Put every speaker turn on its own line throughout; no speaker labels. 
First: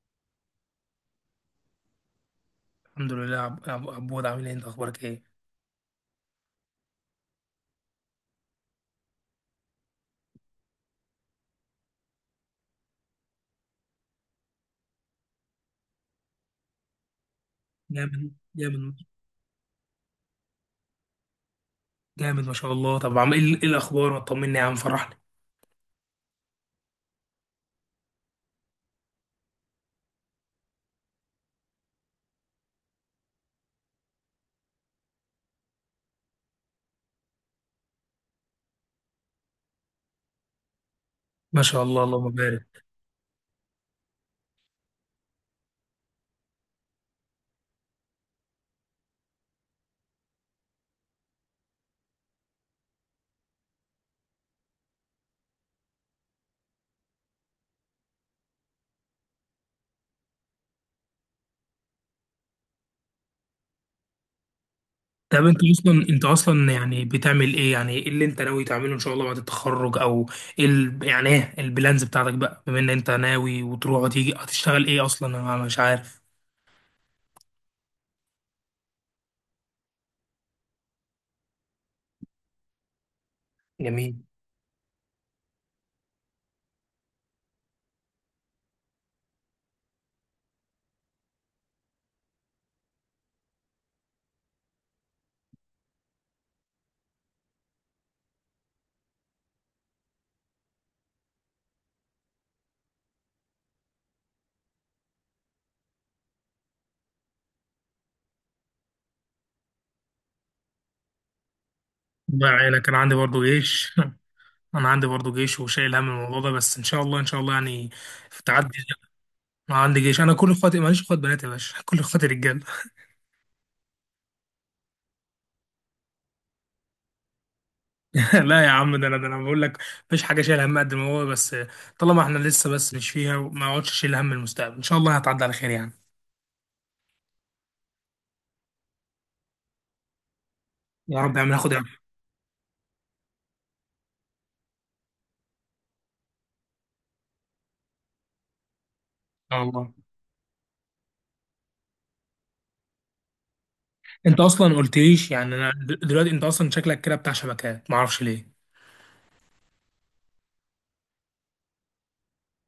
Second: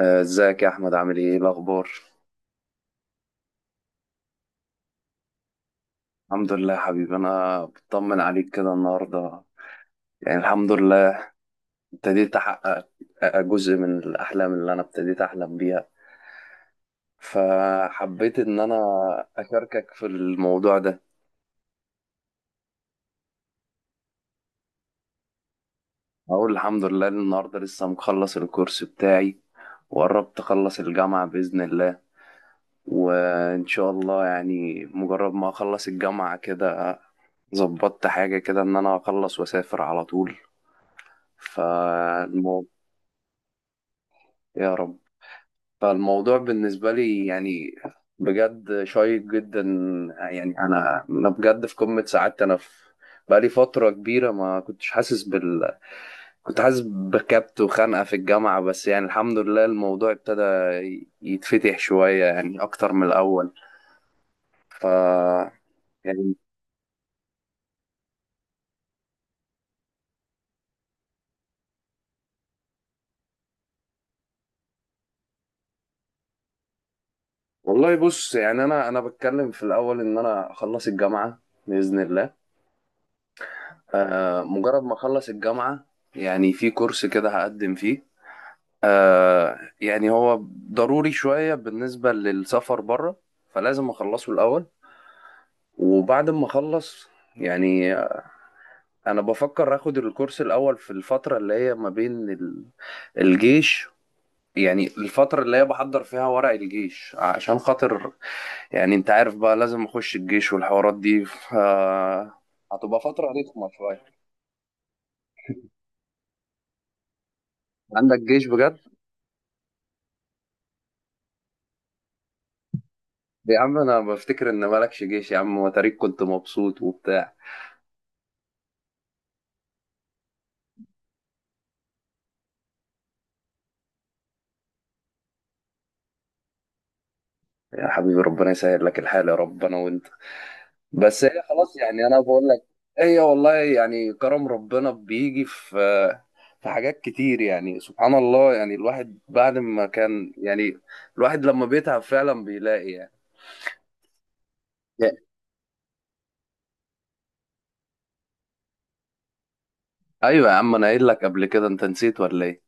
آه، ازيك يا احمد؟ عامل ايه؟ إيه الاخبار؟
الحمد لله. عبود، عامل ايه؟ انت اخبارك ايه؟
الحمد لله يا حبيبي، انا بطمن عليك كده النهارده. يعني الحمد لله، ابتديت احقق جزء من الاحلام اللي انا ابتديت احلم بيها.
جامد،
فحبيت ان انا
جامد
اشاركك في الموضوع ده.
جامد ما شاء الله. طب عامل ايه؟ إيه الاخبار؟ ما طمني يا عم، فرحني.
اقول الحمد لله إن النهارده لسه مخلص الكورس بتاعي، وقربت اخلص الجامعة باذن الله. وان شاء الله، يعني مجرد ما اخلص الجامعة كده ظبطت حاجة كده إن أنا أخلص وأسافر على طول.
ما شاء الله اللهم
فالموضوع
بارك.
يا رب. فالموضوع بالنسبة لي، يعني بجد شيق جدا. يعني أنا بجد في قمة سعادتي. أنا في بقالي فترة كبيرة ما كنتش حاسس كنت حاسس بكبت وخنقة في الجامعة، بس يعني الحمد لله الموضوع ابتدى يتفتح شوية، يعني أكتر من الأول. ف
طب انت اصلا، انت
يعني
اصلا يعني بتعمل ايه؟ يعني ايه اللي انت ناوي تعمله ان شاء الله بعد التخرج؟ او ايه يعني ايه البلانز بتاعتك بقى، بما ان انت ناوي وتروح وتيجي؟ هتشتغل ايه اصلا؟ انا مش عارف.
والله بص، يعني أنا بتكلم في الأول إن أنا أخلص الجامعة بإذن الله.
جميل.
مجرد ما أخلص الجامعة يعني في كورس كده هقدم فيه. يعني هو ضروري شوية بالنسبة للسفر بره، فلازم أخلصه الأول. وبعد ما أخلص يعني أنا بفكر آخد الكورس الأول في الفترة اللي هي ما بين الجيش. يعني الفترة اللي هي بحضر فيها ورق الجيش عشان خاطر، يعني أنت عارف بقى لازم أخش الجيش والحوارات دي.
الله يعينك، انا
هتبقى
عندي
فترة
برضو
رخمة
جيش.
شوية.
انا عندي برضو جيش وشايل هم الموضوع ده، بس ان شاء الله ان شاء الله
عندك جيش بجد؟
تعدي. انا عندي جيش، انا كل اخواتي، ماليش اخوات بنات يا باشا. كل اخواتي رجاله.
عم أنا بفتكر إن مالكش جيش يا عم وتاريخ كنت مبسوط وبتاع.
لا يا عم، ده انا بقول لك مفيش حاجه شايل هم قد ما هو، بس طالما احنا لسه بس مش فيها وما اقعدش اشيل هم المستقبل، ان شاء الله هتعدي على خير يعني.
يا حبيبي ربنا يسهل لك الحال يا رب، انا وانت.
يا
بس
رب
هي
يا عم، ناخد
خلاص،
ان
يعني انا بقول لك هي والله يعني كرم ربنا بيجي في حاجات كتير، يعني سبحان الله. يعني الواحد بعد
شاء
ما
الله.
كان يعني الواحد لما بيتعب فعلا بيلاقي يعني.
انت اصلا
يا-
قلتليش يعني انا دلوقتي، انت اصلا شكلك كده بتاع شبكات، ما اعرفش ليه.
ايوه يا عم، انا قايل لك قبل كده، انت نسيت ولا ايه؟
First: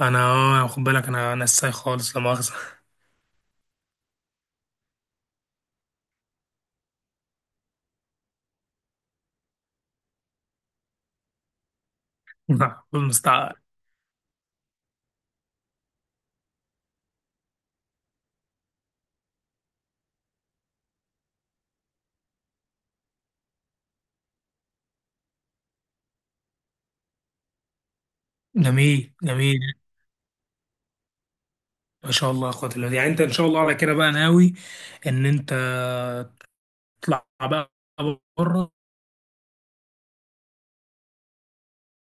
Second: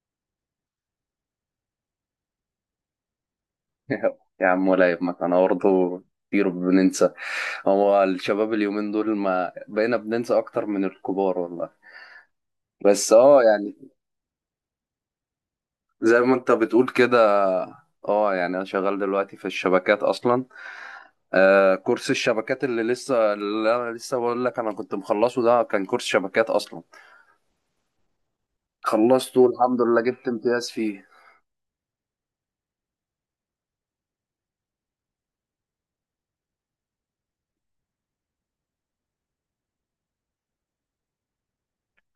انا اه، خد بالك، انا ساي خالص، لا مؤاخذه.
يا عم ولا يهمك، انا برضه كتير بننسى. هو الشباب اليومين دول ما بقينا بننسى اكتر من الكبار والله. بس
المستعقل.
يعني زي ما انت بتقول كده، اه يعني انا شغال دلوقتي في الشبكات اصلا. آه، كورس الشبكات اللي انا لسه بقول لك انا كنت مخلصه، ده كان كورس شبكات اصلا.
جميل
خلصته
جميل
الحمد لله، جبت امتياز فيه.
ما شاء الله يا اخوات الله. يعني انت ان شاء الله على كده بقى ناوي ان انت تطلع بقى بره؟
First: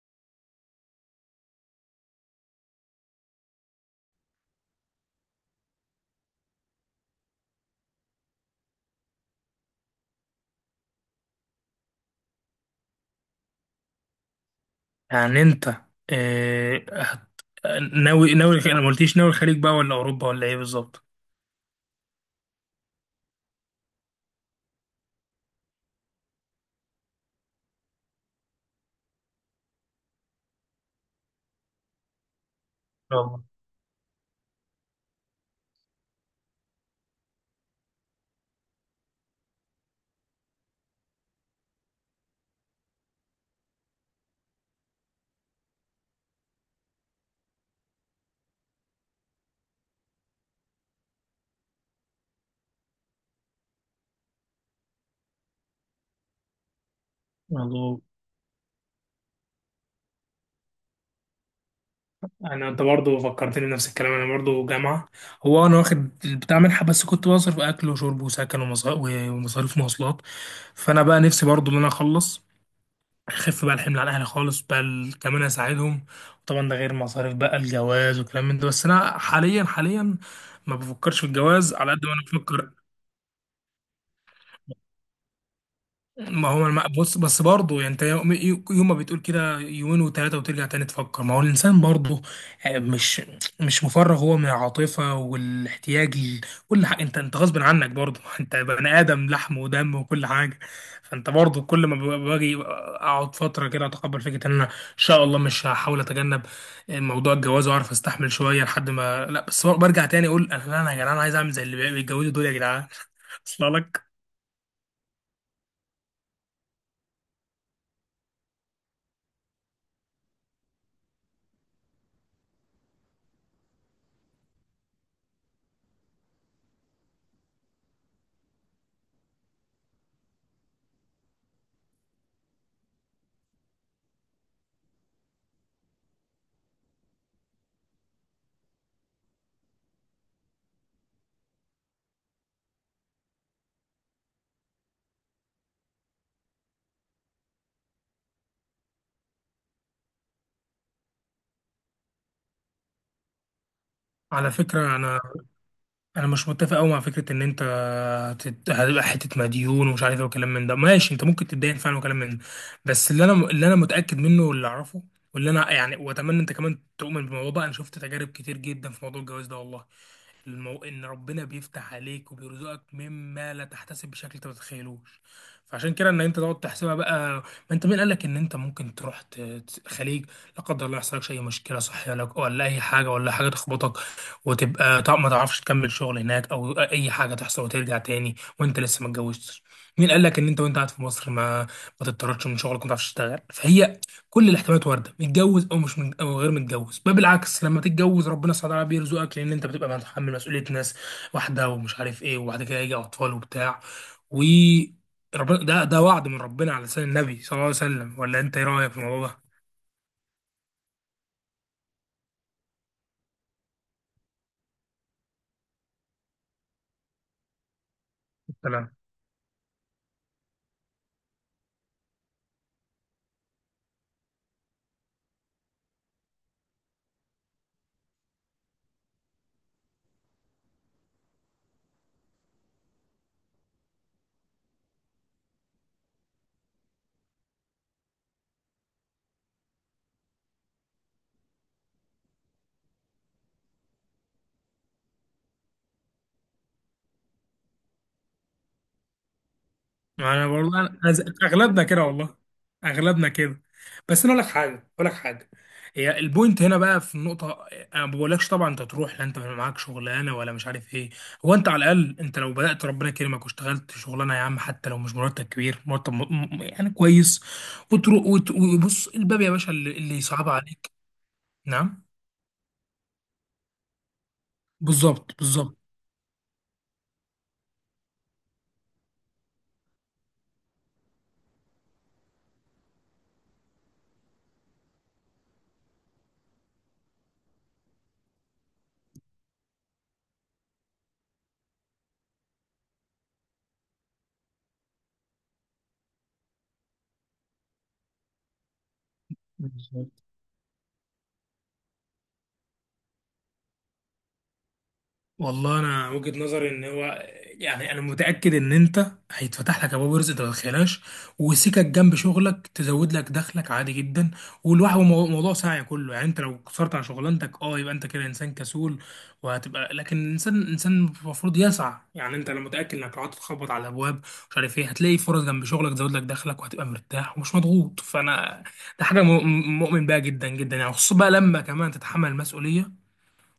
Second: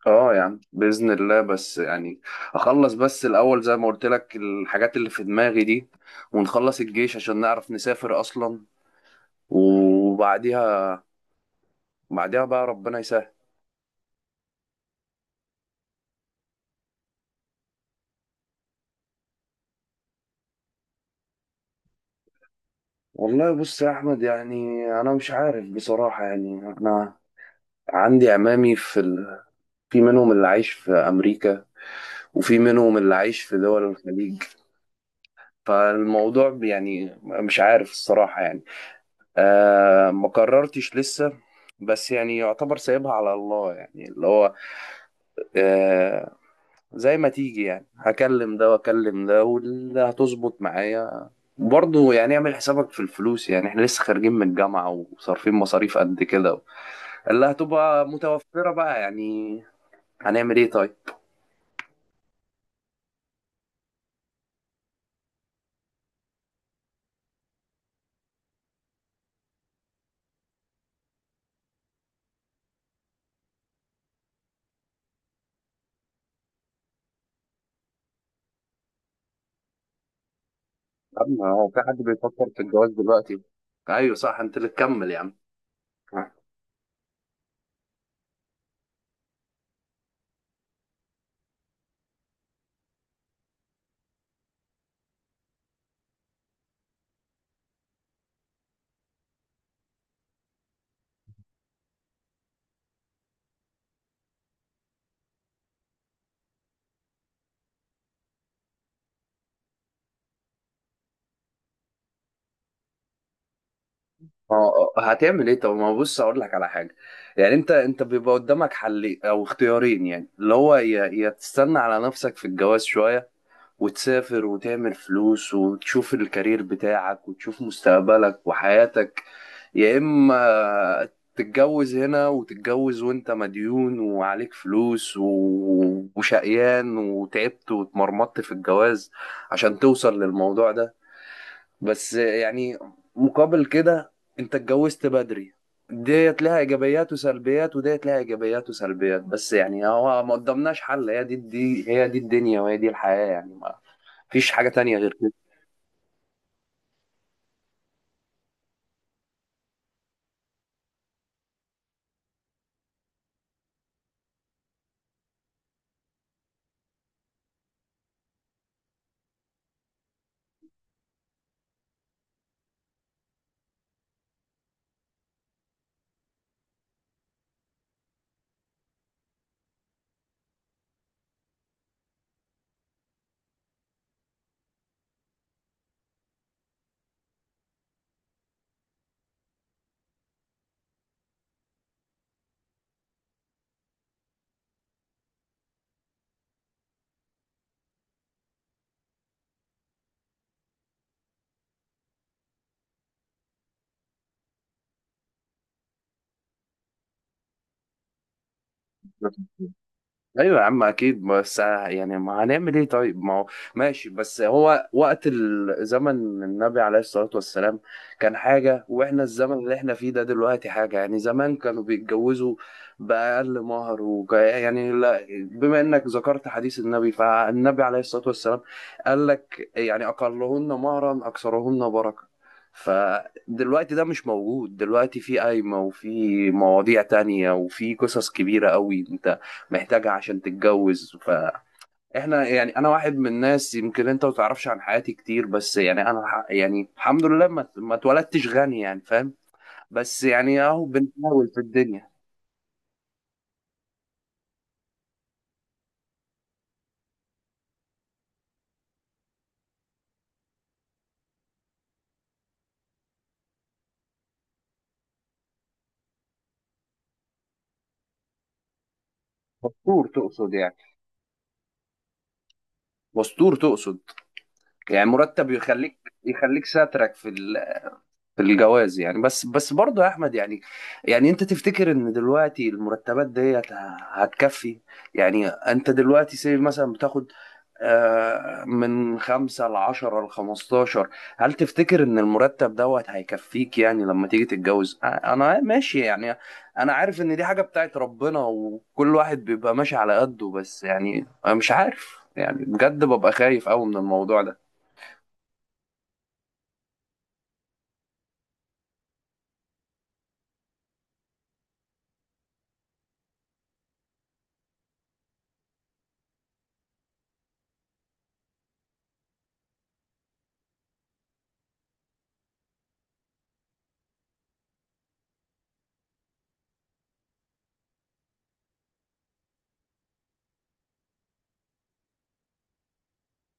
اه يعني باذن الله، بس يعني اخلص بس الاول زي ما قلت لك الحاجات اللي في دماغي دي، ونخلص الجيش عشان نعرف نسافر اصلا. وبعديها، بقى ربنا يسهل.
يعني انت آه، هت- ناوي، انا ما قلتيش، ناوي الخليج بقى ولا اوروبا ولا ايه بالظبط؟
والله بص يا احمد، يعني انا مش عارف بصراحة يعني انا. عندي عمامي في منهم اللي عايش في أمريكا، وفي منهم اللي عايش
والله.
في دول الخليج. فالموضوع يعني مش عارف الصراحة يعني. ما قررتش لسه. بس يعني يعتبر سايبها على الله، يعني اللي هو آه زي ما تيجي يعني، هكلم ده واكلم ده واللي هتظبط معايا. برضه يعني اعمل حسابك في الفلوس، يعني احنا لسه خارجين من الجامعة وصارفين مصاريف قد كده اللي
والله
هتبقى متوفرة بقى يعني. هنعمل ايه طيب؟
انا، انت برضه فكرتني بنفس الكلام، انا برضه جامعه. هو انا واخد بتاع منحه، بس كنت بصرف اكل وشرب وسكن ومصاريف مواصلات. فانا بقى نفسي برضه ان انا اخلص، اخف بقى الحمل على اهلي خالص بقى كمان اساعدهم. طبعا ده غير مصاريف بقى الجواز وكلام من ده، بس انا حاليا، حاليا ما
يا
بفكرش في
عم هو
الجواز
في
على
حد
قد ما انا
بيفكر في
بفكر.
الجواز دلوقتي؟ ايوه صح، انت اللي تكمل يا عم. اه،
ما هو بص، بس برضه يعني انت، يوم ما بتقول كده يومين وثلاثه، وترجع تاني تفكر. ما هو الانسان برضه، مش مش مفرغ هو من العاطفه والاحتياج كل حاجه، انت غصب عنك برضه. انت بني ادم لحم ودم وكل حاجه. فانت برضه كل ما باجي اقعد فتره كده اتقبل فكره ان انا ان شاء الله مش هحاول اتجنب موضوع الجواز واعرف استحمل شويه، لحد ما لا، بس برجع تاني اقول انا لا، انا يا جدعان عايز اعمل زي اللي بيتجوزوا دول يا جدعان. اصل لك
اه. هتعمل ايه؟ طب ما بص اقول لك على حاجه. يعني انت بيبقى قدامك حل او اختيارين، يعني اللي هو يا تستنى على نفسك في الجواز شويه وتسافر وتعمل فلوس وتشوف الكارير بتاعك وتشوف مستقبلك وحياتك، يا اما تتجوز هنا، وتتجوز وانت مديون وعليك فلوس وشقيان وتعبت واتمرمطت في الجواز عشان توصل للموضوع ده. بس يعني مقابل كده انت اتجوزت بدري. ديت لها ايجابيات وسلبيات وديت لها ايجابيات وسلبيات، بس يعني هو ما قدامناش حل، دي هي دي الدنيا، وهي دي الحياة، يعني ما فيش
على
حاجة
فكرة.
تانية غير
أنا،
كده.
انا مش متفق قوي مع فكره ان انت هتبقى حته مديون ومش عارف ايه وكلام من ده. ماشي، انت ممكن تتدين فعلا وكلام من ده، بس اللي انا متاكد منه واللي اعرفه واللي انا واتمنى انت كمان تؤمن بالموضوع ده، انا شفت تجارب كتير جدا في موضوع الجواز ده، والله ان ربنا بيفتح عليك وبيرزقك مما لا تحتسب، بشكل انت ما تتخيلوش. فعشان كده ان انت تقعد تحسبها بقى، ما انت مين قال لك ان انت ممكن تروح خليج؟ لا قدر الله يحصل لك اي مشكله صحيه لك، ولا اي حاجه، ولا حاجه تخبطك وتبقى ما تعرفش تكمل شغل هناك، او اي حاجه تحصل وترجع تاني وانت لسه ما اتجوزتش. مين قال لك ان انت وانت قاعد في مصر ما تضطرش من شغلك وما تعرفش تشتغل؟ فهي كل الاحتمالات وارده، متجوز او مش من او غير متجوز. بل بالعكس، لما تتجوز ربنا سبحانه وتعالى بيرزقك، لان انت بتبقى متحمل مسؤوليه ناس واحده ومش عارف ايه، وبعد كده يجي اطفال وبتاع و ربنا. ده وعد من ربنا على لسان النبي صلى الله عليه وسلم، ولا انت ايه رايك في الموضوع
ايوه يا عم اكيد، بس يعني ما هنعمل ايه طيب، ما هو ماشي. بس هو وقت زمن النبي عليه الصلاه والسلام كان حاجه،
ده؟
واحنا الزمن اللي احنا فيه ده دلوقتي حاجه. يعني زمان كانوا بيتجوزوا باقل مهر يعني لا، بما انك ذكرت حديث النبي، فالنبي عليه الصلاه والسلام قال لك يعني اقلهن مهرا اكثرهن بركه. فدلوقتي ده مش موجود، دلوقتي في قايمة وفي مواضيع تانية وفي قصص كبيرة قوي محتاجها عشان تتجوز. فاحنا يعني انا واحد من الناس يمكن انت ما تعرفش عن حياتي كتير. بس يعني انا يعني الحمد لله ما اتولدتش غني، يعني فاهم. بس
ما انا
يعني
والله
اهو
أنا
بنحاول في
اغلبنا كده
الدنيا.
والله، اغلبنا كده. بس انا اقول لك حاجه، اقول لك حاجه، هي البوينت هنا بقى في النقطه. انا ما بقولكش طبعا انت تروح، لا انت معاك شغلانه ولا مش عارف ايه. هو انت على الاقل، انت لو بدات ربنا يكرمك واشتغلت شغلانه يا عم، حتى لو مش مرتب كبير، مرتب يعني كويس، وتروح وبص الباب يا باشا، اللي
مستور
اللي صعب
تقصد يعني؟
عليك. نعم.
مستور تقصد؟ يعني
بالظبط.
مرتب يخليك ساترك في الجواز يعني. بس بس برضه يا احمد، يعني انت تفتكر ان دلوقتي المرتبات ديت هتكفي؟ يعني انت دلوقتي سيب مثلا بتاخد من خمسة ل10 ل15. هل تفتكر ان المرتب دوت هيكفيك يعني لما تيجي تتجوز؟ انا ماشي يعني، انا عارف ان دي حاجة بتاعت ربنا وكل واحد بيبقى ماشي على
بالظبط.
قده، بس يعني أنا مش عارف، يعني بجد ببقى خايف قوي من الموضوع.
والله انا وجهة نظري ان هو، يعني انا متاكد ان انت هيتفتح لك ابواب رزق انت ما تتخيلهاش، وسكك جنب شغلك تزود لك دخلك عادي جدا. والواحد موضوع سعي كله. يعني انت لو قصرت عن شغلانتك اه، يبقى انت كده انسان كسول وهتبقى، لكن الانسان انسان المفروض يسعى. يعني انت لو متاكد انك لو قعدت تخبط على الابواب مش عارف ايه، هتلاقي فرص جنب شغلك تزود لك دخلك، وهتبقى مرتاح ومش مضغوط. فانا ده حاجه مؤمن بيها جدا جدا، يعني خصوصا بقى لما كمان تتحمل المسؤوليه،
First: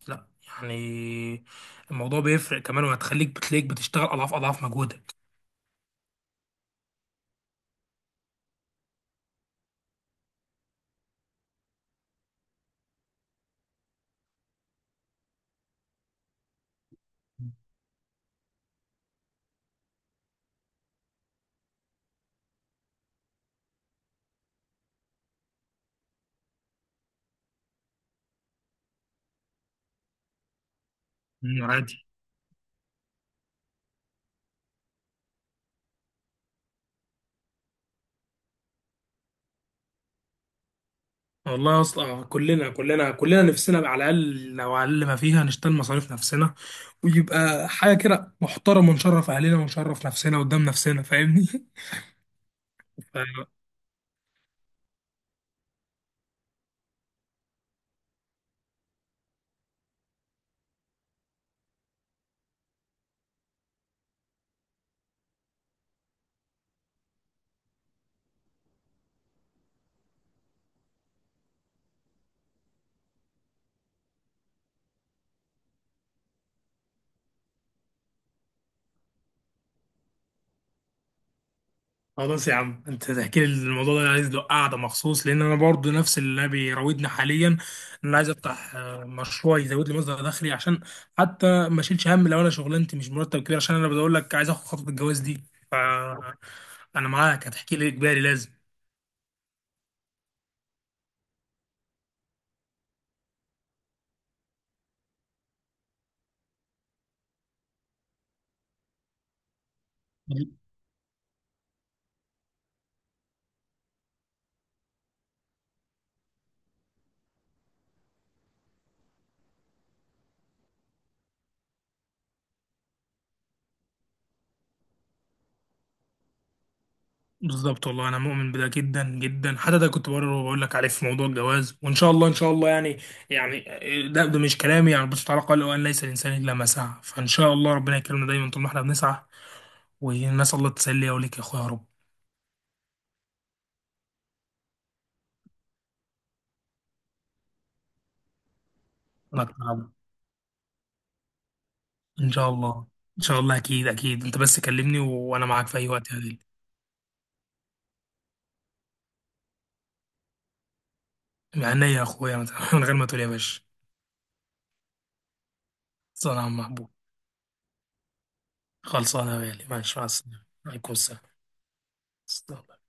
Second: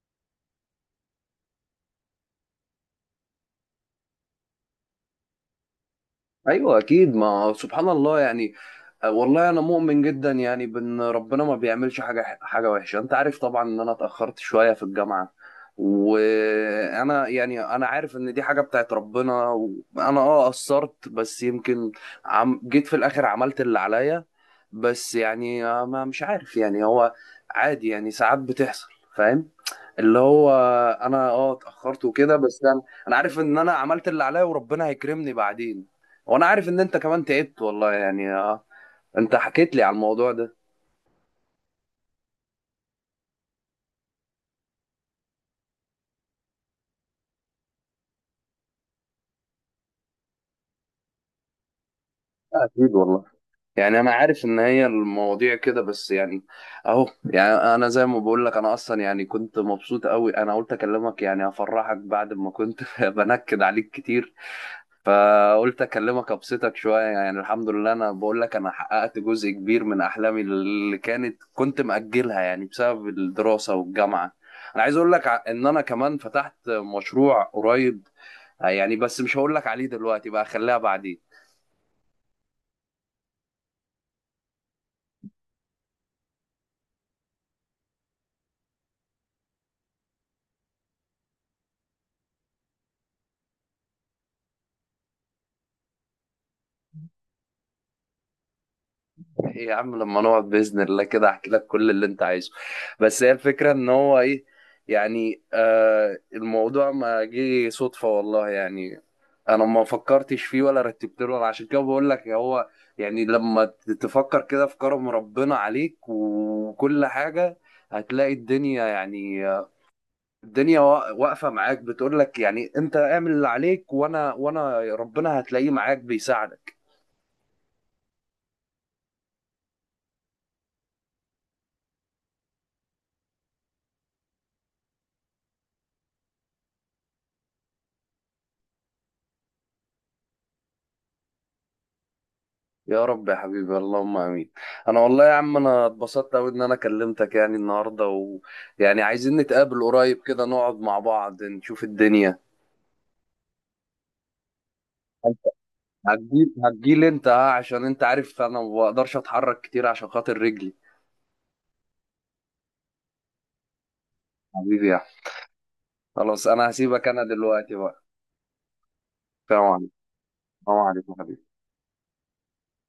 لا يعني الموضوع بيفرق كمان، وهتخليك بتلاقيك بتشتغل اضعاف، اضعاف مجهودك.
ايوه اكيد، ما سبحان الله يعني. آه، والله انا مؤمن جدا يعني بان ربنا ما بيعملش حاجه حاجه وحشه. انت عارف طبعا ان انا اتاخرت شويه في الجامعه، وانا يعني انا عارف ان دي حاجه بتاعت ربنا وانا قصرت، بس يمكن عم جيت في الاخر عملت اللي عليا. بس يعني ما مش عارف يعني، هو عادي يعني ساعات بتحصل، فاهم، اللي هو انا اتاخرت
عادي.
وكده، بس انا عارف ان انا عملت اللي عليا وربنا هيكرمني بعدين. وانا عارف ان انت كمان تعبت والله يعني. انت حكيت لي على الموضوع ده.
والله اصلا، كلنا نفسنا على الاقل، لو على الاقل ما فيها نشتغل مصاريف نفسنا، ويبقى حاجه كده محترمه ونشرف اهلنا ونشرف نفسنا قدام نفسنا، فاهمني؟
آه، اكيد والله. يعني انا عارف ان هي المواضيع كده، بس يعني اهو. يعني انا زي ما بقول لك، انا اصلا يعني كنت مبسوط قوي، انا قلت اكلمك يعني افرحك بعد ما كنت بنكد عليك كتير. فقلت اكلمك ابسطك شويه يعني. الحمد لله، انا بقول لك انا حققت جزء كبير من احلامي اللي كنت مأجلها يعني بسبب الدراسه والجامعه. انا عايز اقول لك ان انا كمان فتحت مشروع قريب. يعني بس مش هقول لك عليه دلوقتي بقى، خليها بعدين.
خلاص يا عم، انت تحكي لي الموضوع ده، انا عايز له قعده مخصوص، لان انا برضو نفس اللي بيراودني حاليا ان انا عايز افتح مشروع يزود لي مصدر دخلي، عشان حتى ما اشيلش هم لو انا شغلانتي مش مرتب كبير، عشان انا بقول لك عايز اخد خطوه الجواز دي. ف انا معاك، هتحكي لي اجباري لازم.
ايه يا عم، لما نقعد باذن الله كده احكي لك كل اللي انت عايزه. بس هي الفكره ان هو ايه؟ يعني آه، الموضوع ما جه صدفه والله يعني. انا ما فكرتش فيه ولا رتبت له أنا، عشان كده بقول لك. هو يعني لما تفكر كده في كرم ربنا عليك وكل حاجه، هتلاقي الدنيا يعني الدنيا واقفه معاك، بتقول لك يعني انت اعمل اللي عليك، وانا وانا ربنا هتلاقيه معاك بيساعدك.
بالظبط. والله انا مؤمن بده جدا جدا، حتى ده كنت بقرر وبقول لك عليه في موضوع الجواز، وان شاء الله ان شاء الله يعني، يعني ده مش كلامي يعني، بس تعالى قال وان ليس الانسان الا ما سعى، فان شاء الله ربنا يكرمنا دايما طول ما احنا بنسعى. والناس الله تسلي وليك يا اخويا يا رب.
يا رب يا حبيبي، اللهم امين. انا والله يا عم، انا اتبسطت قوي ان انا كلمتك يعني النهارده. ويعني عايزين
انا
نتقابل
أتعب.
قريب كده نقعد مع بعض نشوف
ان
الدنيا.
شاء الله. ان شاء الله، اكيد اكيد. انت بس كلمني وانا معاك في اي وقت يا غالي.
هتجيل هتجيل انت، ها؟ عشان انت عارف انا ما بقدرش اتحرك كتير عشان خاطر رجلي.
من عينيا يا اخويا، من من غير ما تقول يا باشا.
حبيبي يا أحمد.
صلاة
خلاص،
على
انا
محبوب.
هسيبك انا دلوقتي بقى.
خلصانه يا
سلام
غالي،
عليكم.
ماشي، مع السلامه
سلام
عليكم.
عليكم حبيبي.
السلام.